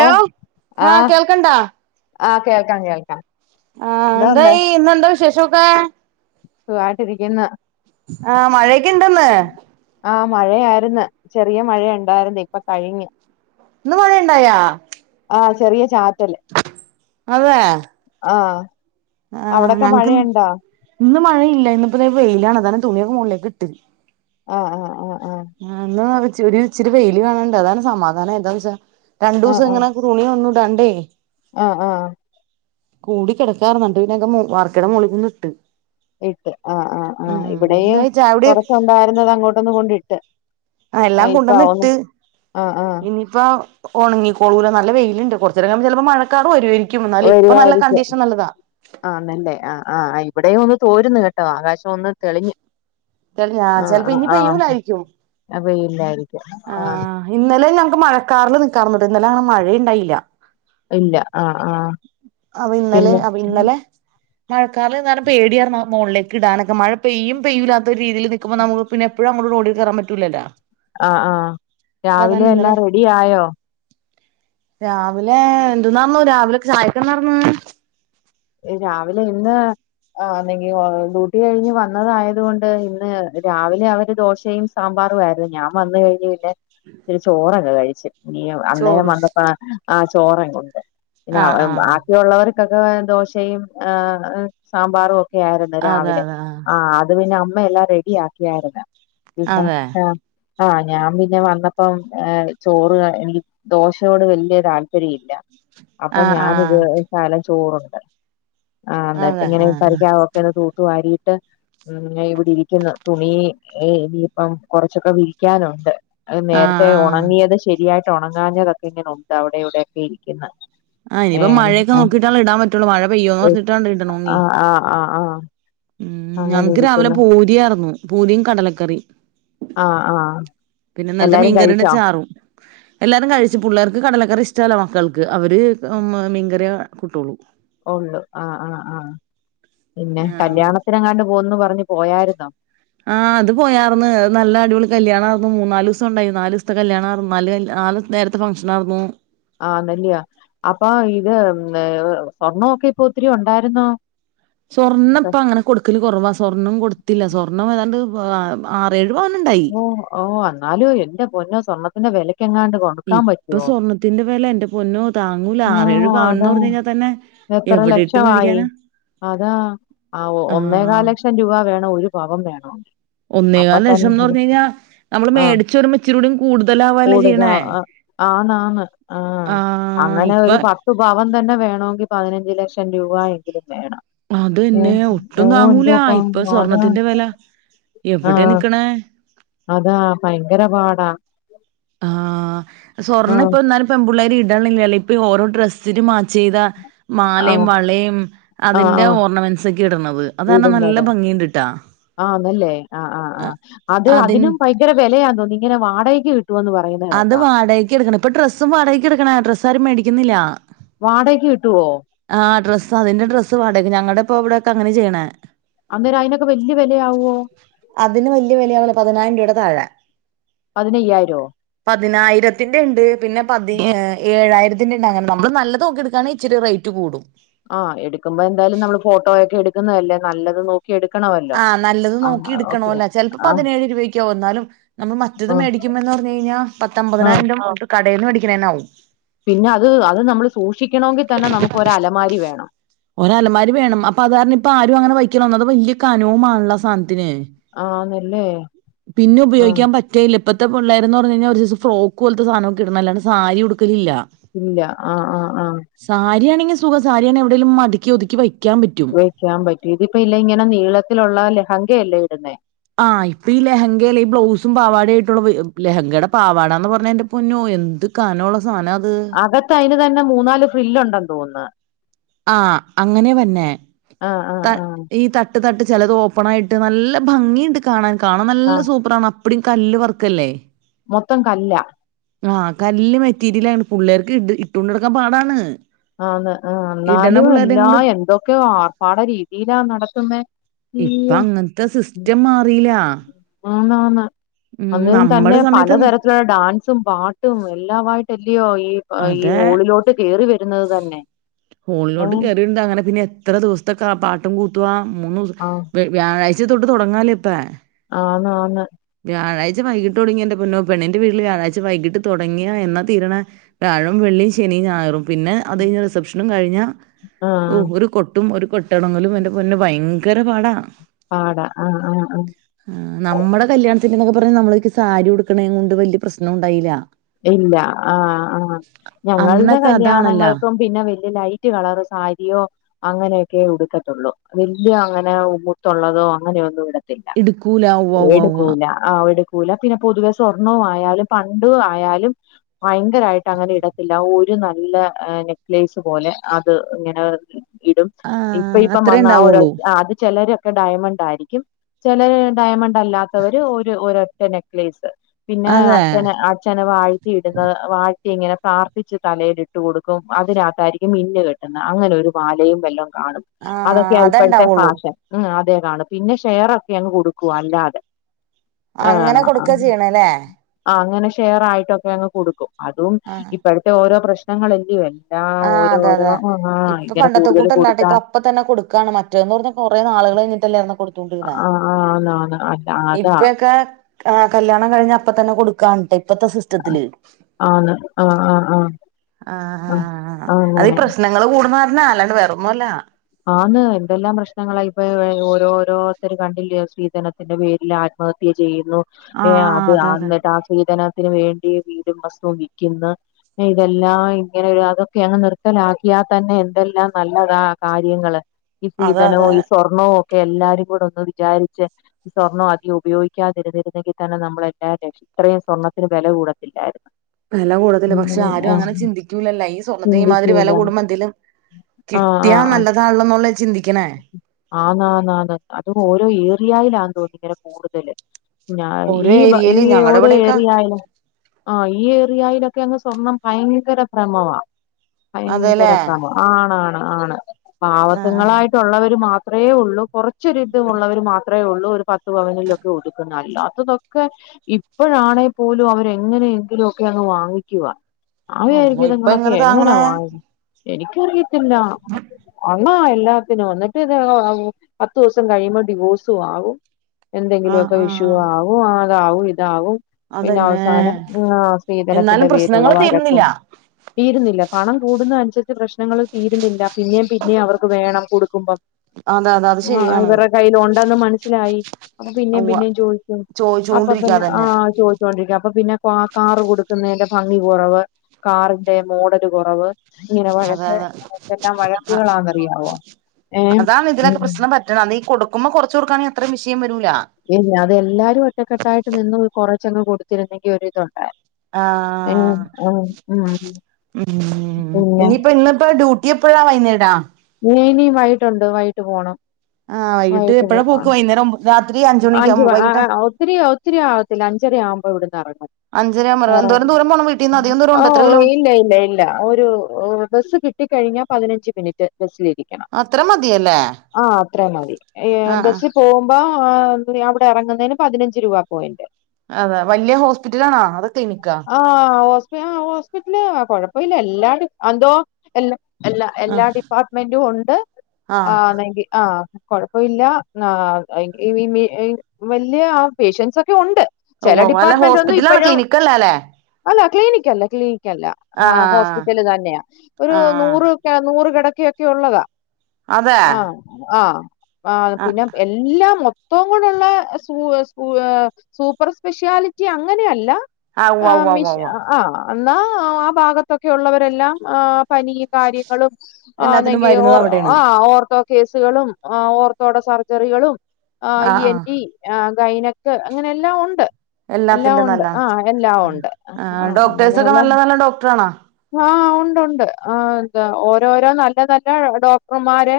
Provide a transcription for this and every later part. ഓ ആഹ് കേൾക്കണ്ടാ ആഹ് കേൾക്കാം കേൾക്കാം ആഹ എന്താ എന്തായീ ഇന്നെന്താ വിശേഷം ക്കേ സുഗായിട്ടിരിക്കുന്ന ആഹ മഴൊക്കെ ഇണ്ടന്ന് ആഹ മഴയായിരുന്നു ചെറിയ മഴയ ഉണ്ടായിരുന്നു ഇപ്പൊ കഴിഞ്ഞ് ഇന്ന് മഴയുണ്ടായ ആഹ ചെറിയ ചാറ്റല് അതേ ആഹ് ആ് അവിടൊക്കെ ഞങ്ങക്ക് മഴയുണ്ടോ ഇന്ന് മഴയില്ല ഇന്നിപ്പ വെയിലാണ് അതാ തുണിയ മോളേല്ലേ കിട്ട് ആഹ് ആഹ് ആഹ് ആഹ് ഇച്ചിരി ഇച്ചിരി വെയില് കാണ് ണ് ണ്ട് അതാണ് സമാധാനം, എന്താന്ന് വെച്ചാ രണ്ടു ആഹ് ആഹ് ദിവസംങ്ങനെ തുണി വന്ന തണ്ടേ ആഹ് ആഹ് കൂടി കിടക്ക ആയിരുന്നു പിന്നെ വർക്കയുടെ മുകളിൽ കൊണ്ടിട്ടു ഇട്ട് ആഹ് ആഹ് ആഹ് ഇവിടെയും എന്തായി ചായ കുടി കൊറച്ച് ഉണ്ടായിരുന്നത് അങ്ങോട്ടൊന്ന് കൊണ്ടിട്ട് ആ എല്ലാം ആഹ് ഇപ്പ കൊണ്ടുവന്ന്‌ ഒന്ന് ഇട്ട് ആഹ് ആഹ് ഇനിയിപ്പ ഉണങ്ങി കോളൂല്ലേ നല്ല വെയിലുണ്ട് കുറച്ച് നേരം കഴിയുമ്പോൾ ചിലപ്പോ മഴക്കാർ വരുമായിരിക്കും വരുവായിരിക്കും അനല്ലേ ആഹ് ആഹ് ആയി ഇവിടെയും ഒന്ന് തോരുന്നു കേട്ടോ ആകാശം ഒന്ന് തെളിഞ്ഞു ആ ചിലപ്പോ ഇനിയിപ്പോ പെയൂലായിരിക്കും വെയിലായി ആഹ് ഇന്നലെ ഞങ്ങൾക്ക് മഴക്കാറിൽ നിക്കാർന്നിട്ടോ ഇന്നലെ മഴ മഴണ്ടായില്ല ഇല്ല ആഹ് ആഹ് പിന്നെ മഴക്കാറുള്ള കാരണം പേടി ആയിരുന്നു മുകളിലേക്ക് ഇടാനൊക്കെ മഴ പെയ്യും പെയ്യുല്ലാത്ത ഒരു രീതിൽക്കുമ്പോ നമുക്ക് പിന്നെപ്പോഴും അങ്ങോട്ടും ഇങ്ങോട്ടും ഓടി കയറാൻ പറ്റൂലല്ലോ ആഹ് ആഹ് അപ്പൊ രാവിലെ അതാണ് ഇന്നലെ എല്ലാം റെഡി ആയോ രാവിലെ എന്തന്നായിരുന്നു രാവിലെ ചായക്ക് എന്താർന്നു രാവിലെ ഇന്ന് ആന്നെങ്കി ഡ്യൂട്ടി കഴിഞ്ഞ് വന്നതായത് കൊണ്ട് ഇന്ന് രാവിലെ അവര് ദോശയും സാമ്പാറു ആയിരുന്നു ഞാൻ വന്ന് കഴിഞ്ഞു പിന്നെ ചിരി ചോറങ്ങ് കയി ച്ച് ഇനി അന്നേരം ചോറ് വന്നപ്പ ആ ചോറ ങ്ങ കൊണ്ട് പിന്നെ ആഹ് ആഹ് ബാക്കിയുള്ളവർ മക്കാക്ക ദോഷ- ചെയും സാമ്പാറും ആയിരുന്നു അതെ രാവിലെ അതെ ആ അത് പിന്നെ എല്ലാം റെഡി ആക്കിയാര്ന്ന ആഹ് പിന്നെ അതെ ആഹ ആഹ ഞാൻ പിന്നെ വന്നപ്പം ഏ ചോറ് എനിക്ക് ദോശയോട് വലിയ താല്പര്യ ഇല്ല അപ്പൊ ആഹ് ഞാന് ആഹ് ഇത് തല ചോറുണ്ട് ആഹ് എന്നിട്ട് അതെ ഇങ്ങനെ ആഹ് കറിക്കാവൊക്കെ ഒന്ന് തൂത്തു വാരി മ്മ് -ഞായിവിടെരിക്കുന്ന തുണി ഇനിയിപ്പം കൊറച്ചൊക്കെ വിരിക്കാനുണ്ട് അത് ആഹ് നേരത്തെ ആഹ് ഉണങ്ങിയത് ശരിയാക്കി ഒണങ്ങാഞ്ഞതൊക്കെ ഇങ്ങനെ ഉണ്ട് അവിടെ ഇവിടെയൊക്കെ ഇരിക്കുന്ന ആഹ് ഇനിയിപ്പം മഴയൊക്കെ നോക്കിട്ടല്ലേ ഇടാൻ പറ്റോള്ളൂ മഴ പെയ്യോന്ന് പറഞ്ഞിട്ടാണ് ഇടണോങ്കി ആഹ് ആഹ് ആഹ് ആഹ് ഉം ഞങ്ങക്ക് രാവിലെ പൂരിയായിരുന്നു പൂരിയും കടലക്കറി ആഹ് ആഹ് എല്ലാരും മീൻകറിയുടെ കഴിച്ചോ ചാറും എല്ലാരും കഴിച്ചു പുള്ളറ്ക്ക് കടലക്കറി ഇഷ്ടല്ല മക്കൾക്ക് അവര് മീൻകറിയേ കൂട്ടോള്ളൂ ഒള്ളു ആഹ് ആഹ് ആഹ് ആഹ് പറഞ്ഞ് പോയായിരുന്നോ അത് പോയർന്ന് നല്ല അടിപൊളി കല്യാണാ മൂന്നാല് ദിവസണ്ടായി നാല് ദിവസത്തെ കല്യാണായിര് നാല് നാല് നേരത്തെ ഫംഗ്ഷനാരുന്നു ആണല്ല്യോ അപ്പാ ഇത് സ്വർണൊക്കെ ഇപ്പൊ ഒത്തിരി ഉണ്ടായിരുന്നോ സ്വാർണ്ണം ഇപ്പൊ ഇപ്പ അങ്ങനെ കൊടുക്കല് കൊറവാ സ്വർണ്ണം കൊട്ത്തില്ല സ്വർണ്ണം ഏതാണ്ട് [unintelligible] ആറേഴ് പവനുണ്ടായി ഓഹ് ഓഹ് എന്നാലും എന്റെ പൊന്നോ സ്വണ്ണത്തിന്റെ വേലെ ക്ക്യ എങ്ങാണ്ട് കൊടുക്കാൻ ഇപ്പൊ പറ്റൊ സ്വർണത്തിന്റെ വില എന്റെ പൊന്നോ താങ്ങൂല ആറേഴ് പവൻന്ന് പറഞ്ഞു കഴിഞ്ഞാൽ തന്നെ എത്ര എവിടെ ഇട്ട് ലക്ഷവായി മേടിക്കാനാ അതാ ഒന്നേകാൽ ആഹ് ലക്ഷം രൂപ വേണം ഒരു പവൻ വേണോ ഒന്നേകാല് ലക്ഷംന്ന്പറഞ്ഞ ഴിഞ്ഞാ നമ്മള് ആ മേടിച്ച് വരുമ്പോ ഇച്ചിരികൂടിം കൂടുതല ആവാല്ലോ കൂടുക ചെയ്യണേ ആ, ആന്നാന്ന് ആ ആഹ് അങ്ങനെ ഇപ്പൊ ഒരു പത്ത് പവൻ തന്നെ വേണമെങ്കിൽ പതിനഞ്ച് ലക്ഷം രൂപ എങ്കിലും വേണം ഏ, അതെന്നെ ഓ ഒട്ടും താങ്ങൂല എന്തോ ഇപ്പൊ സ്വർണത്തിന്റെ വില ങാ എവിടെ നിക്കണേ അതാ ഭയങ്കര പാടാ ങാ ആ സ്വർണ്ണപ്പം ഇന്നാലും പെൺപുള്ളേരിട് [unintelligible] ഓരോ ഡ്രസ്സിന് മാം ചെയ്ത ആ മാലയും വളയും ആ ആ അതിന്റെ ഓർണമെന്സ് ഒക്കെ ഇടണത് അതാണാൻ ഇടുന്നത് നല്ല ഭംഗിണ്ട്ട്ടാ ആഹ് അതിന് ഇങ്ങന വാടകക്ക് വിട്ട് അത് വാടകക്ക് എടുക്കണ് ഇപ്പൊ ഡ്രസ്സും വാടകക്ക് എടുക്കണ് ഡ്രസ്സാരും മേടിക് ഇന്നില്ല വാടയ്ക്ക് കിട്ടുവോ സ അതിന്റെ ഡ്രസ്സ് വാടക്ക് ഞങ്ങളുടെപ്പോവിടെയൊക്കെ അങ്ങനാ ചെയ്യണേ അന്നേരം അയിനൊക്കെ വല്യ വിലയാവോ അതിന് വലിയ വിലയാവൂല പതിനായിരം രൂപയുടെ താഴെ പതിനയ്യായിരോ പതിനായിരത്തിന്റെ ണ്ട് പിന്നെ പതി ഏഴായിരത്തിന്റെ ണ് നമ്മള് നല്ലത് നോക്കിട്ക്കാണെങ്കിത്തിരി റേറ്റ് കൂടും ങാ എടുക്കുമ്പോ എന്തായാലും നമ്മള് ഫോട്ടോയൊക്കെ എടുക്കുന്നതല്ലേ നല്ലത് നോക് ആഹ് നല്ലത് നോക്കി ഓക്കെ എടുക്കണോല്ലോ ചിലപ്പോ ആഹ് പതിനേഴ് രൂപയൊക്ക ആകും എന്നാലും നമ്മൾ മറ്റത് ആഹ് മേടിക്കുമ്പോ എന്നു പറഞ്ഞു കഴിഞ്ഞാൽ ആഹ് പത്തമ്പതിനായിരം രൂപക്ക് മോള് വേടിക്കണേന്നാവും പിന്നെ അത് അത് ന വേണം അലമാരി വേണം അപ്പൊ അതാരണം ഇപ്പ ആരും അങ്ങനെ വെകി അത് വല്യേകനവുമാണല്ലോ ത്തിനെ ആന്നല്ലേ പിന്നെ ആഹ് ഉപയോഗിക്കാൻ പറ്റ്കേല ഇപ്പത്തെ പിള്ളേര്ന്ന് പറഞ്ഞുകഴിഞ്ഞാ ഒരു സൈസ് ഫ്രോക്ക് പോലത്തെ സാധനാ ഇട്ണേ അല്ലാതെ സാരി ഉട്ക്കലില്ല. ഇല്ല ങാ ങാ ങാ സാരിയാണെങ്കിൽ സുഖാ സാരിയാണെ എവിടേലും മടക്കി ഒതുക്കി പറ്റും വെക്കാൻ പറ്റും ഇതിപ്പോ ഇല്ല ഇങ്ങനെ നീളത്തിലുള്ള ലഹങ്കയല്ലേ ന്നെ ആഹ് ഇപ്പൊ ഈ ലെഹങ്ക അല്ലേ ഈ ബ്ലൗസും പാവാടായിട്ടുള്ള ലെഹങ്കയുടെ പാവാടാന്ന് പറഞ്ഞ എന്റെ പൊന്നോ എന്ത് കനാ സാനാത് അകത്ത് അയിന് തന്നെ മൂന്നാല് ഫ്രില്ലുണ്ടെന്ന് തോന്ന്ന്നു ആ അങ്ങനെ വന്നെ ആഹ് ആഹ് ത ആഹ് ഈ തട്ട് തട്ട് ചിലത് ഓപ്പൺ ആയിട്ട് നല്ല ഭംഗിയുണ്ട് കാണാൻ കാണാൻ നല്ല ആഹ് സൂപ്പറാണ് [unintelligible] കല്ല് വർക്കല്ലേ മൊത്തം കല്ലാ ആഹ് കല്ല് മെറ്റീരിയലാണ് പുള്ളേർക്ക് ഇ ഇട്ടോണ്ട് നടക്കാൻ പാടാണ് ആന്ന് ആ ഇടണ ന്നാലും പിള്ളേരേം എല്ലാ കൊണ്ട് എന്തൊക്കെ ആർപ്പാട രീതിയിലാ നട [unintelligible] ഇപ്പ അങ്ങനത്തെ സിസ്റ്റം മാറിലാ ആന്ന് ആന്ന് അങ്ങനും തന്നെ സമയത്ത് ന്ന് പലതരത്തിലുള്ള ഡാൻസും പാ [unintelligible] ഈ ഈ അതെ ഹോളിലോട്ട് കേറി വ ഹോളിലോട്ട് കേറീണ്ട് അങ്ങനെ പിന്നെ എത്ര ദൂസ്തെ ആ പാട്ടും കൂത്തുവ മൂനൂസം ആഹ് വ് വ്യായ് ച്ച തൊട്ട് തുടങ്ങാല ഇപ്പാ ആന്ന് ആന്ന് വ്യാഴാഴ്ച വൈകിട്ട് തൊടങ്ങിയ എന്റെ പൊന്നു പെണ്ണിന്റെ വീട്ടില് വ്യാഴാഴ്ച വൈകിട്ട് തുടങ്ങിയാ എന്നാ തീരണേ വ്യാഴം, വെള്ളിയും, ശനും, ഞായറും പിന്നെ അത് കഴിഞ്ഞ റിസെപ്ഷനും കഴിഞ്ഞ ഓ ആഹ് ഒരു കൊട്ടും ഒരു കൊട്ടണമെങ്കിലും എന്റെ പൊന്നെ ഭയങ്കര പാടാ പാട ആ ആ ആ കല്യാണത്തിന്ന്നോക്കെ പറഞ്ഞ നമ്മളൊക്കെ സാരി ഉടുക്കണേ കൊണ്ട് വലിയ പ്രശ്നുണ്ടായില്ല ഇല്ല ആ ആ ഞങ്ങളുടെ അന്നൊക്കെ അതാണല്ല കല്യാണങ്ങൾക്കും പിന്നെ വ ലൈറ്റ് കളർ സാരിയോ അങ്ങനെയൊക്കെ ഉടുക്കത്തുള്ളൂ വല്യഅങ്ങനെ മുത്തുള്ളതോ അങ്ങനെയൊന്നും ഇട ഇടുക്കൂല ഉവ്വ വ വാ ല പിന്നെ പൊതുവെ സ്വർണ്ണ ആയാലും പണ്ട ആയാലും ഭയങ്കരമായിട്ട് അങ്ങനെ ഇടത്തില്ല ഒരു നല്ല നെക്ലേസ് പോലെ അത് ഇങ്ങനെ ഇടും ഇപ്പ ആഹ് ഇപ്പം അത്രേ വന്ന ആ ഒരൊ ഉണ്ടാവുള്ളൂ ആ അത് ചെലര് ഡയമണ്ട് ആയിരിക്കും ചെലെ ഡയമണ്ട് ല്ലാത്തവര് ഒരു ഒരൊറ്റ നെക്ലേസ് പിന്നെ അതെ അച്ഛന് അ ങ്ങനെ വാഴ്ത്തിയിടന്ന് വാഴ്ത്തി ഇങ്ങനെ പ്രാർത്ഥിച്ച് തലേൽട്ട് കൊടുക്കും അതിനകത്തായിരിക്കും മിന്ന് കെട്ടുന്നത് അങ്ങനെ ഒരു മാലയും വല്ലോം കാണും ആഹ് അതൊക്കെയാ ഇപ്പോഴത്തെ അതണ്ടാവുള്ളൂ ഫാഷൻ ഉം തേ കാണൂ പിന്നെ ഷെയറോക്കെ അങ്ങ് കൊടുക്കുവ അല്ലാതെ അങ്ങനെ ആഹ് കൊടുക്ക ചെയ്യണ ല്ലേ ആഹ് അങ്ങനെ ഷെയർ ആയിട്ടൊക്കെ അങ്ങ് കൊടുക്കും അതും ഇപ്പോഴത്തെ ഓരോ പ്രശ് ഞങ്ങളല്ലേ ആ അതെ അതെ ഇപ്പൊ പണ്ടത്തെ കൂടുതൽ കൂട്ടല്ലാട്ടെ കൊടുത്താ ഇപ്പ അപ്പൊ തന്നെ കൊടുക്കാണ് മറ്റേന്ന് പറഞ്ഞ കൊറെേ നാുകൾ കഴിഞ്ഞിട്ടല്ലെ അന്ന് കൊട് ആ ആ ആാന് ആന് അ അതാ ആ കല്യാണം കഴിഞ്ഞപ്പതന്നെ കൊടുക്കാനിട്ട ആന്ന് ആ ആ ആ ആ ആ ആ ആ അതിപ്രശ്നങ്ങൾ കു കൂടുന്ന കാരണാ അല്ലാണ്ട് വേറൊന്നുംല്ല ആന്ന് എന്തെല്ലാം പ്രശ്നങ്ങളപ്പൊ ഓരോരോരുത്തർ കണ്ടില്ലയോ സ്ത്രീധനത്തിന്റെ പേരിൽ ആത്മഹത്യ ചെയ്യു ന്നു ഏ ആഹ് അത് അതെ അതെ ആന്നിട്ട് ആ സ്ത്രീധന ത്തിന് വേണ്ടി വീടും വസ്തുവ്വും വിക്കിന്ന് ഇതെല്ലാം ഇങ്ങനെ അതൊക്കെ അങ്ങ് നിർത്തലാക്കിയാ തന്നെ എന്തെല്ലാം നല്ലതാ കാര്യങ്ങള് ഈ അതെ സ്ത്രീധനോം അതെ ഈ സ്വർണ്ണോ ഒക്കെ എല്ലാരും കൂടെ ഒന്ന് വിചാരിച്ച് സ്വർണം അധികം ഉപയോഗിക്കാതിരുന്നിരുന്നെങ്കിൽ തന്നെ നമ്മൾ എല്ലാംരക്ഷ ഇത്രയും സ്വർണ്ണത്തിന് വില കൂടത്തില്ലായിരുന്നു വെല കൂടത്തില്ല ഉം പക്ഷെ ഉം ആരും ആഹ് അങ്ങനെ ചിന്തിക്കൂലല്ലോ ഈ സ്വർണത്തിന് ഈമാതിരി വെല ചിന്തിക്കൂല കൂടുമ്പോ എന്തേലും ആ ആ കിട്ടിയാ ആ നല്ലതാണല്ലോന്നുള്ള ചിന്തിക്കണേ ആന്ന് ആന്ന് ആന്ന് അപ്പൊ ഓരോ ഏരിയയിലാ തോന്നു ഭയങ്കര കൂട്തൽ ഞാ ഒരു ഈ ബ ഈ ഏരിയേല് ഞങ്ങടെ ഓരോ ഇവിടെയൊക്കെ ഏരിയ ആയലും ആ ഈ ഏറിയയിലൊക്കെ അങ്ങ് സ്വർണം ഭയങ്കര ഭ്രമവാ അതെല്ലേ ഭയങ്കര ഭ്രമവാ ആണ് ആണ് ആണ് ആ പാവത്ത്ങ്ങളായിട്ടുള്ളവര് മാത്ര അത്രേ ഉള്ളൂ കുറച്ചൊരിത് മുള്ളവർ മാത്രേ ഒള്ളൂ പത്ത് പവനിലൊക്കെ ഒത്ക്കുന്നെ അല്ലാത്തതൊക്കെ ഇപ്പഴാണെ പോലും അവരെങ്ങനെയെങ്കിലും ഒക്കെ അങ്ങ് വാങ്ങിക്കുവാ അള്ളോ പാവയായിരിക്കും ഇപ്പ ഇത്ങ്ങളൊക്കെ എങ്ങനെ എങ്ങനെയാ താങ്ങണേ വങ്ങി എനിക്കറിയ ത്തില്ല അന്ന് എല്ലാത്തിനും എന്നിട്ട് ഇത് ആവും പത്തുസം കയ്യിമ്പോ ഡിവോസും ആവും ആ എന്തെങ്കിലൊക്കെ ആ വിഷുവും ആവും ആ അതാവും ഇതാവും പിന്നെ അതന്നെ അവസാനം ആ സ്ത്രീധനത്തിന്റെ എന്നാലും പേരിലുള്ള പ്രശ്നങ്ങള് തീരുന്നില്ല വഴക്കും തീരുന്നില്ല പണം കൂടുന്നനുസരി ന്ന്ട്ട് പ്രശ്നങ്ങൾ തീരുന്നില്ല പിന്നെ പിന്നെ അവർക്ക് വേണം കൊടുക്കുമ്പം അതെ അതെ അത് ആ ശരിയാണ് ഇവരെ കയ്യിൽ ഒൺ ട്ടെന്ന് മനസ്സിലായി അപ്പൊ പിന്നെ ഉവ്വ പിന്നെയും ചോയിക്കും അപ്പ പിന്നെ ആ ചോദിച്ചോണ്ടിരിക്കാതന്നെ ചോ ച്ചോണ്ടിരിക്കും അപ്പൊ പിന്നെ കാ കാർ കൊടുക്കുന്നെന്റെ ഭംഗി കൊറവ് കാറിന്റെ മോഡൽ കൊറവ് ത്തീൻ അതെ വഴക്ക് അതെ വഴക്കുകളാന്നറിയാവോ ഏ അതാണ് ഇതിനൊക്കെ പ്രശ്നം ഉം പറ്റ്ണേ അത് ഈ കൊടുക്കുമ്പോ കൊറച്ച് കൊട്ക്കാണെങ്കി അത്രയും വിഷയം വരൂ ഇല്ല അതെല്ലാരും ഒറ്റക്കെട്ടായിട്ട് നിന്ന് കുറ ച്ചങ്ങ് കൊടുത്തിരുന്നെങ്കി ഒരിത് ഒണ്ടായിരു ആ ഉം ഉം പിന്നെ ഇനിയിപ്പം ഇന്നിപ്പ ഡ്യൂട്ടി എപ്പഴാ വൈന്നേര ആ നീ ഇനി വൈട്ടുണ്ട് വൈട്ട് പോണം ആ വൈകിട്ട് എപ്പഴ പോക്ക് വൈന്നേരം ആവു അഞ്ചു ഒത്തിരി ഒത്തിരി ആവത്തില്ല അഞ്ച് അഞ്ചരയാകുമ്പോ ഇവിടിന്നിറങ്ങും അഞ്ചരയാകുമ്പോ എന്തോരം ദൂരം പോണം വീട്ടീന്ന് അധികം ദൂരം ആ ഉണ്ടോ എത്ര ഓ കിലോ ഇല്ല ഇല്ല ഇല്ല ഒരു ബസ് കിട്ടി കഴിഞ്ഞ പതിനഞ്ച് മിനിറ്റ് ബസ്സിലേക്ക് ക്കണം അത്ര മതിയല്ലേ ആ അത്രേ മതി ഈയ് ആഹ് ആഹ് ബസ്സിൽ പോകുമ്പ ആഹ് അവിടെ ഇറങ്ങുന്നെന് പതിനഞ്ച് രൂപ പോയിന്റ് അതെ വലിയ ഹോസ്പിറ്റലാണ അതാ ക്ലനിക്കാ വീട്ടില് കുഴപ്പമില്ല എല്ലാരടും എന്തോ എല്ല എല്ലാ എല്ലാ ആഹ് ഡിപ്പാർട്ട്മെന്റും ഉണ്ട് ആഹ് ആന്നെങ്കിൽ ആ കൊഴപ്പയില്ല ആ [unintelligible] വലിയ ആ പേഷ്യൻസ് ഒക്കെ ഉണ്ട് ഉവ്വ ചെല ഉവ്വ അല്ല ഡിപ്പാർട്ട്മെന്റ് ഹോസ്പിറ്റലാണ ക്ലിനിക്കല്ലല്ലേ ക്ലിനിക് അല്ല ക്ലിനിക് ഹോസ്പിറ്റല് തന്നെയ ഒരു ആഹ് നൂറ് നൂറ് കിടക്ക ഒക്കെ ഉള്ളതാ അതെ ആഹ് ആഹ് ആഹ് പിന്നെ എല്ലാം ത്തവും കൂടെള്ള സൂ സൂ സൂപ്പർ സ്പെഷ്യാലിറ്റി അങ്ങനെയ അല്ല ആ ഉവ്വ ഉവ്വ ഉവ്വ ഉവ്വ എന്നാ ആ ഭാഗത്തൊക്കെ ഉള്ളവരെല്ലാം ആ പനി കാര്യങ്ങളും എല്ലാത്തിനും ആന്നെങ്കിൽ ഓ വരുന്നത് അവിടെയാണ് ആ ഓർത്തോ കേസുകളും ഓർ തോട സർജറികളും ആ ഈ ആഹ് എൻ ആഹ് റ്റി ആ ഗൈനക്ക് അങ്ങനെ എല്ലാം ഒണ്ട് എല്ലാം എല്ലാത്തിന്റെം ഒണ്ട് നല്ല ആഹ് എല്ലാം ഒണ്ട് ആ ആഹ് ഡോക്ടേഴ്സൊക്കെ അങ്ങനെയുള്ള നല്ല നല്ല ഡോക്ടറാണോ ആഹ് ഒണ്ടൊണ്ട് ആ ഓ ഓരോരോ നല്ല നല്ല ഡോക്ടർമാരെ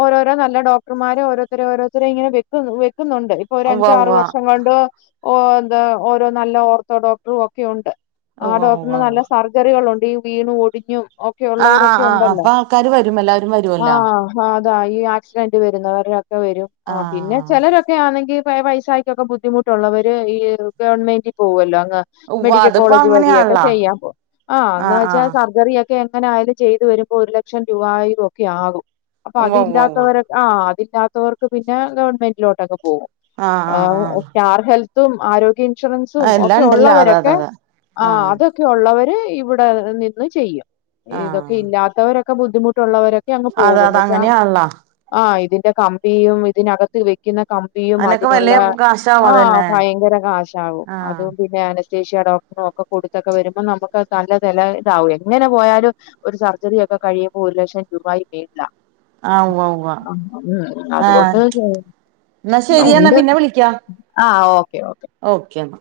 ഓരോരോ നല്ല ഡോക്ടർമാര് ഓരോത്തരെ ഓരോത്തരെ ഇങ്ങനെ വെ [unintelligible] ക്കുന്നുണ്ട് ഇപ്പൊ ഒരു ഉവ്വ് അഞ്ച് ആറ് വർഷം കൊണ്ട് ഓ എന്താ ഓരോ നല്ല ഓർത്തോ ഡോക്ടറും ഒക്കെ ഉണ്ട് ആ ഉവ്വ് ഉവ്വ് ഉവ്വ് ഡോക്ടറിന് നല്ല ഉവ്വ് സർജറികൾ ഒ ടി വീണ്‌ ഒടിഞ്ഞു ഓക്കെ ആഹ് ആഹ് ഉള്ളവരൊക്കെ ആഹ് ഉണ്ടല്ലോ അപ്പൊ ആൾക്കാര് വരും എല്ലാവരും ആ വരുവല്ലോ അതാ ഈ ആക്സിഡന്റ് വരുന്നവരെയൊക്കെ വരും ആ പിന്നെ ആഹ് ചിലരൊക്കെ ആന്നെങ്കി വയസ്സായിട്ടൊക്കെ ബുദ്ധിമുട്ടുള്ളവര് ഈ ഗവൺമെന്റിൽ പോവുവല്ലോ. ഉവ്വ് മെഡിക്കൽ അതിപ്പോ കോളേജ് വഴിയൊക്കെ അങ്ങനെയാണല്ലോ ചെയ്യാൻ പോം ആഹ് എന്ന് വെച്ചാ സർജറി പ്പോ എങ്ങനെ ആയാലും ചെയ്തു വരുമ്പോൾ ഒരു ലക്ഷം രൂപായും ഒക്കെ ആകും. അപ്പൊ ഉവ്വ ഉവ്വ ഉവ്വ അതില്ലാത്തവരെ ആഹ്. കിട്ടാത്തവർക്ക് പി ഞാൻ ഗവൺമെന്റിലോട്ടൊക്കെ പോകും ആഹ് സ്റ്റാർ ഹെൽ ത്തും ആരോ ഇൻഷുറൻസും ആഹ് എല്ലാം ഒക്കെ ഉണ്ടല്ലോ അതെ അതെ ഉള്ളവരൊക്കെ അതെ ആഹ് അതൊക്കെ ഉള്ളവര് ഇവിടെ നിന്ന് ചെയ്യാം. ഇതൊക്കെ ആഹ് ഇല്ലാത്തവരൊ ക്ക ബുദ്ധിമു ട്ടുള്ളവരൊക്കെ അങ്ങ് അതെ പോകും അതെ എന്നുച്ചാ അങ്ങനെയാണല്ലോ ആഹ് ഇതി കമ്പിയും ഇതിനകത്ത് വെക്കുന്ന കമ്പിയും അതിനൊക്കെ അതിനുള്ള വലിയ കാശാവും ആഹ് അതന്നെ ഭയങ്കര കാശാവും ആഹ് അതും പിന്നെ അതി നസ്തേഷ്യ ഡോക്ടറിനും ഒക്കെ കൊടുത്തൊക്കെ വരുമ്പോൾ നമുക്ക് നല്ല നില ഇതാവും എങ്ങനെ പോയാലും ഒരു സർജറി ഒക്കെ കഴിയുമ്പോ ഒരു ലക്ഷം രൂപായി മേളിലാകും. ആഹ് ഉവ്വ ഉവ്വ ആഹ് എന്നാ ആ ശരിയെന്നാ ഉണ്ട് പിന്നെ വിളിക്കാം ആഹ് ഓ. ഓക്കെ എന്ന.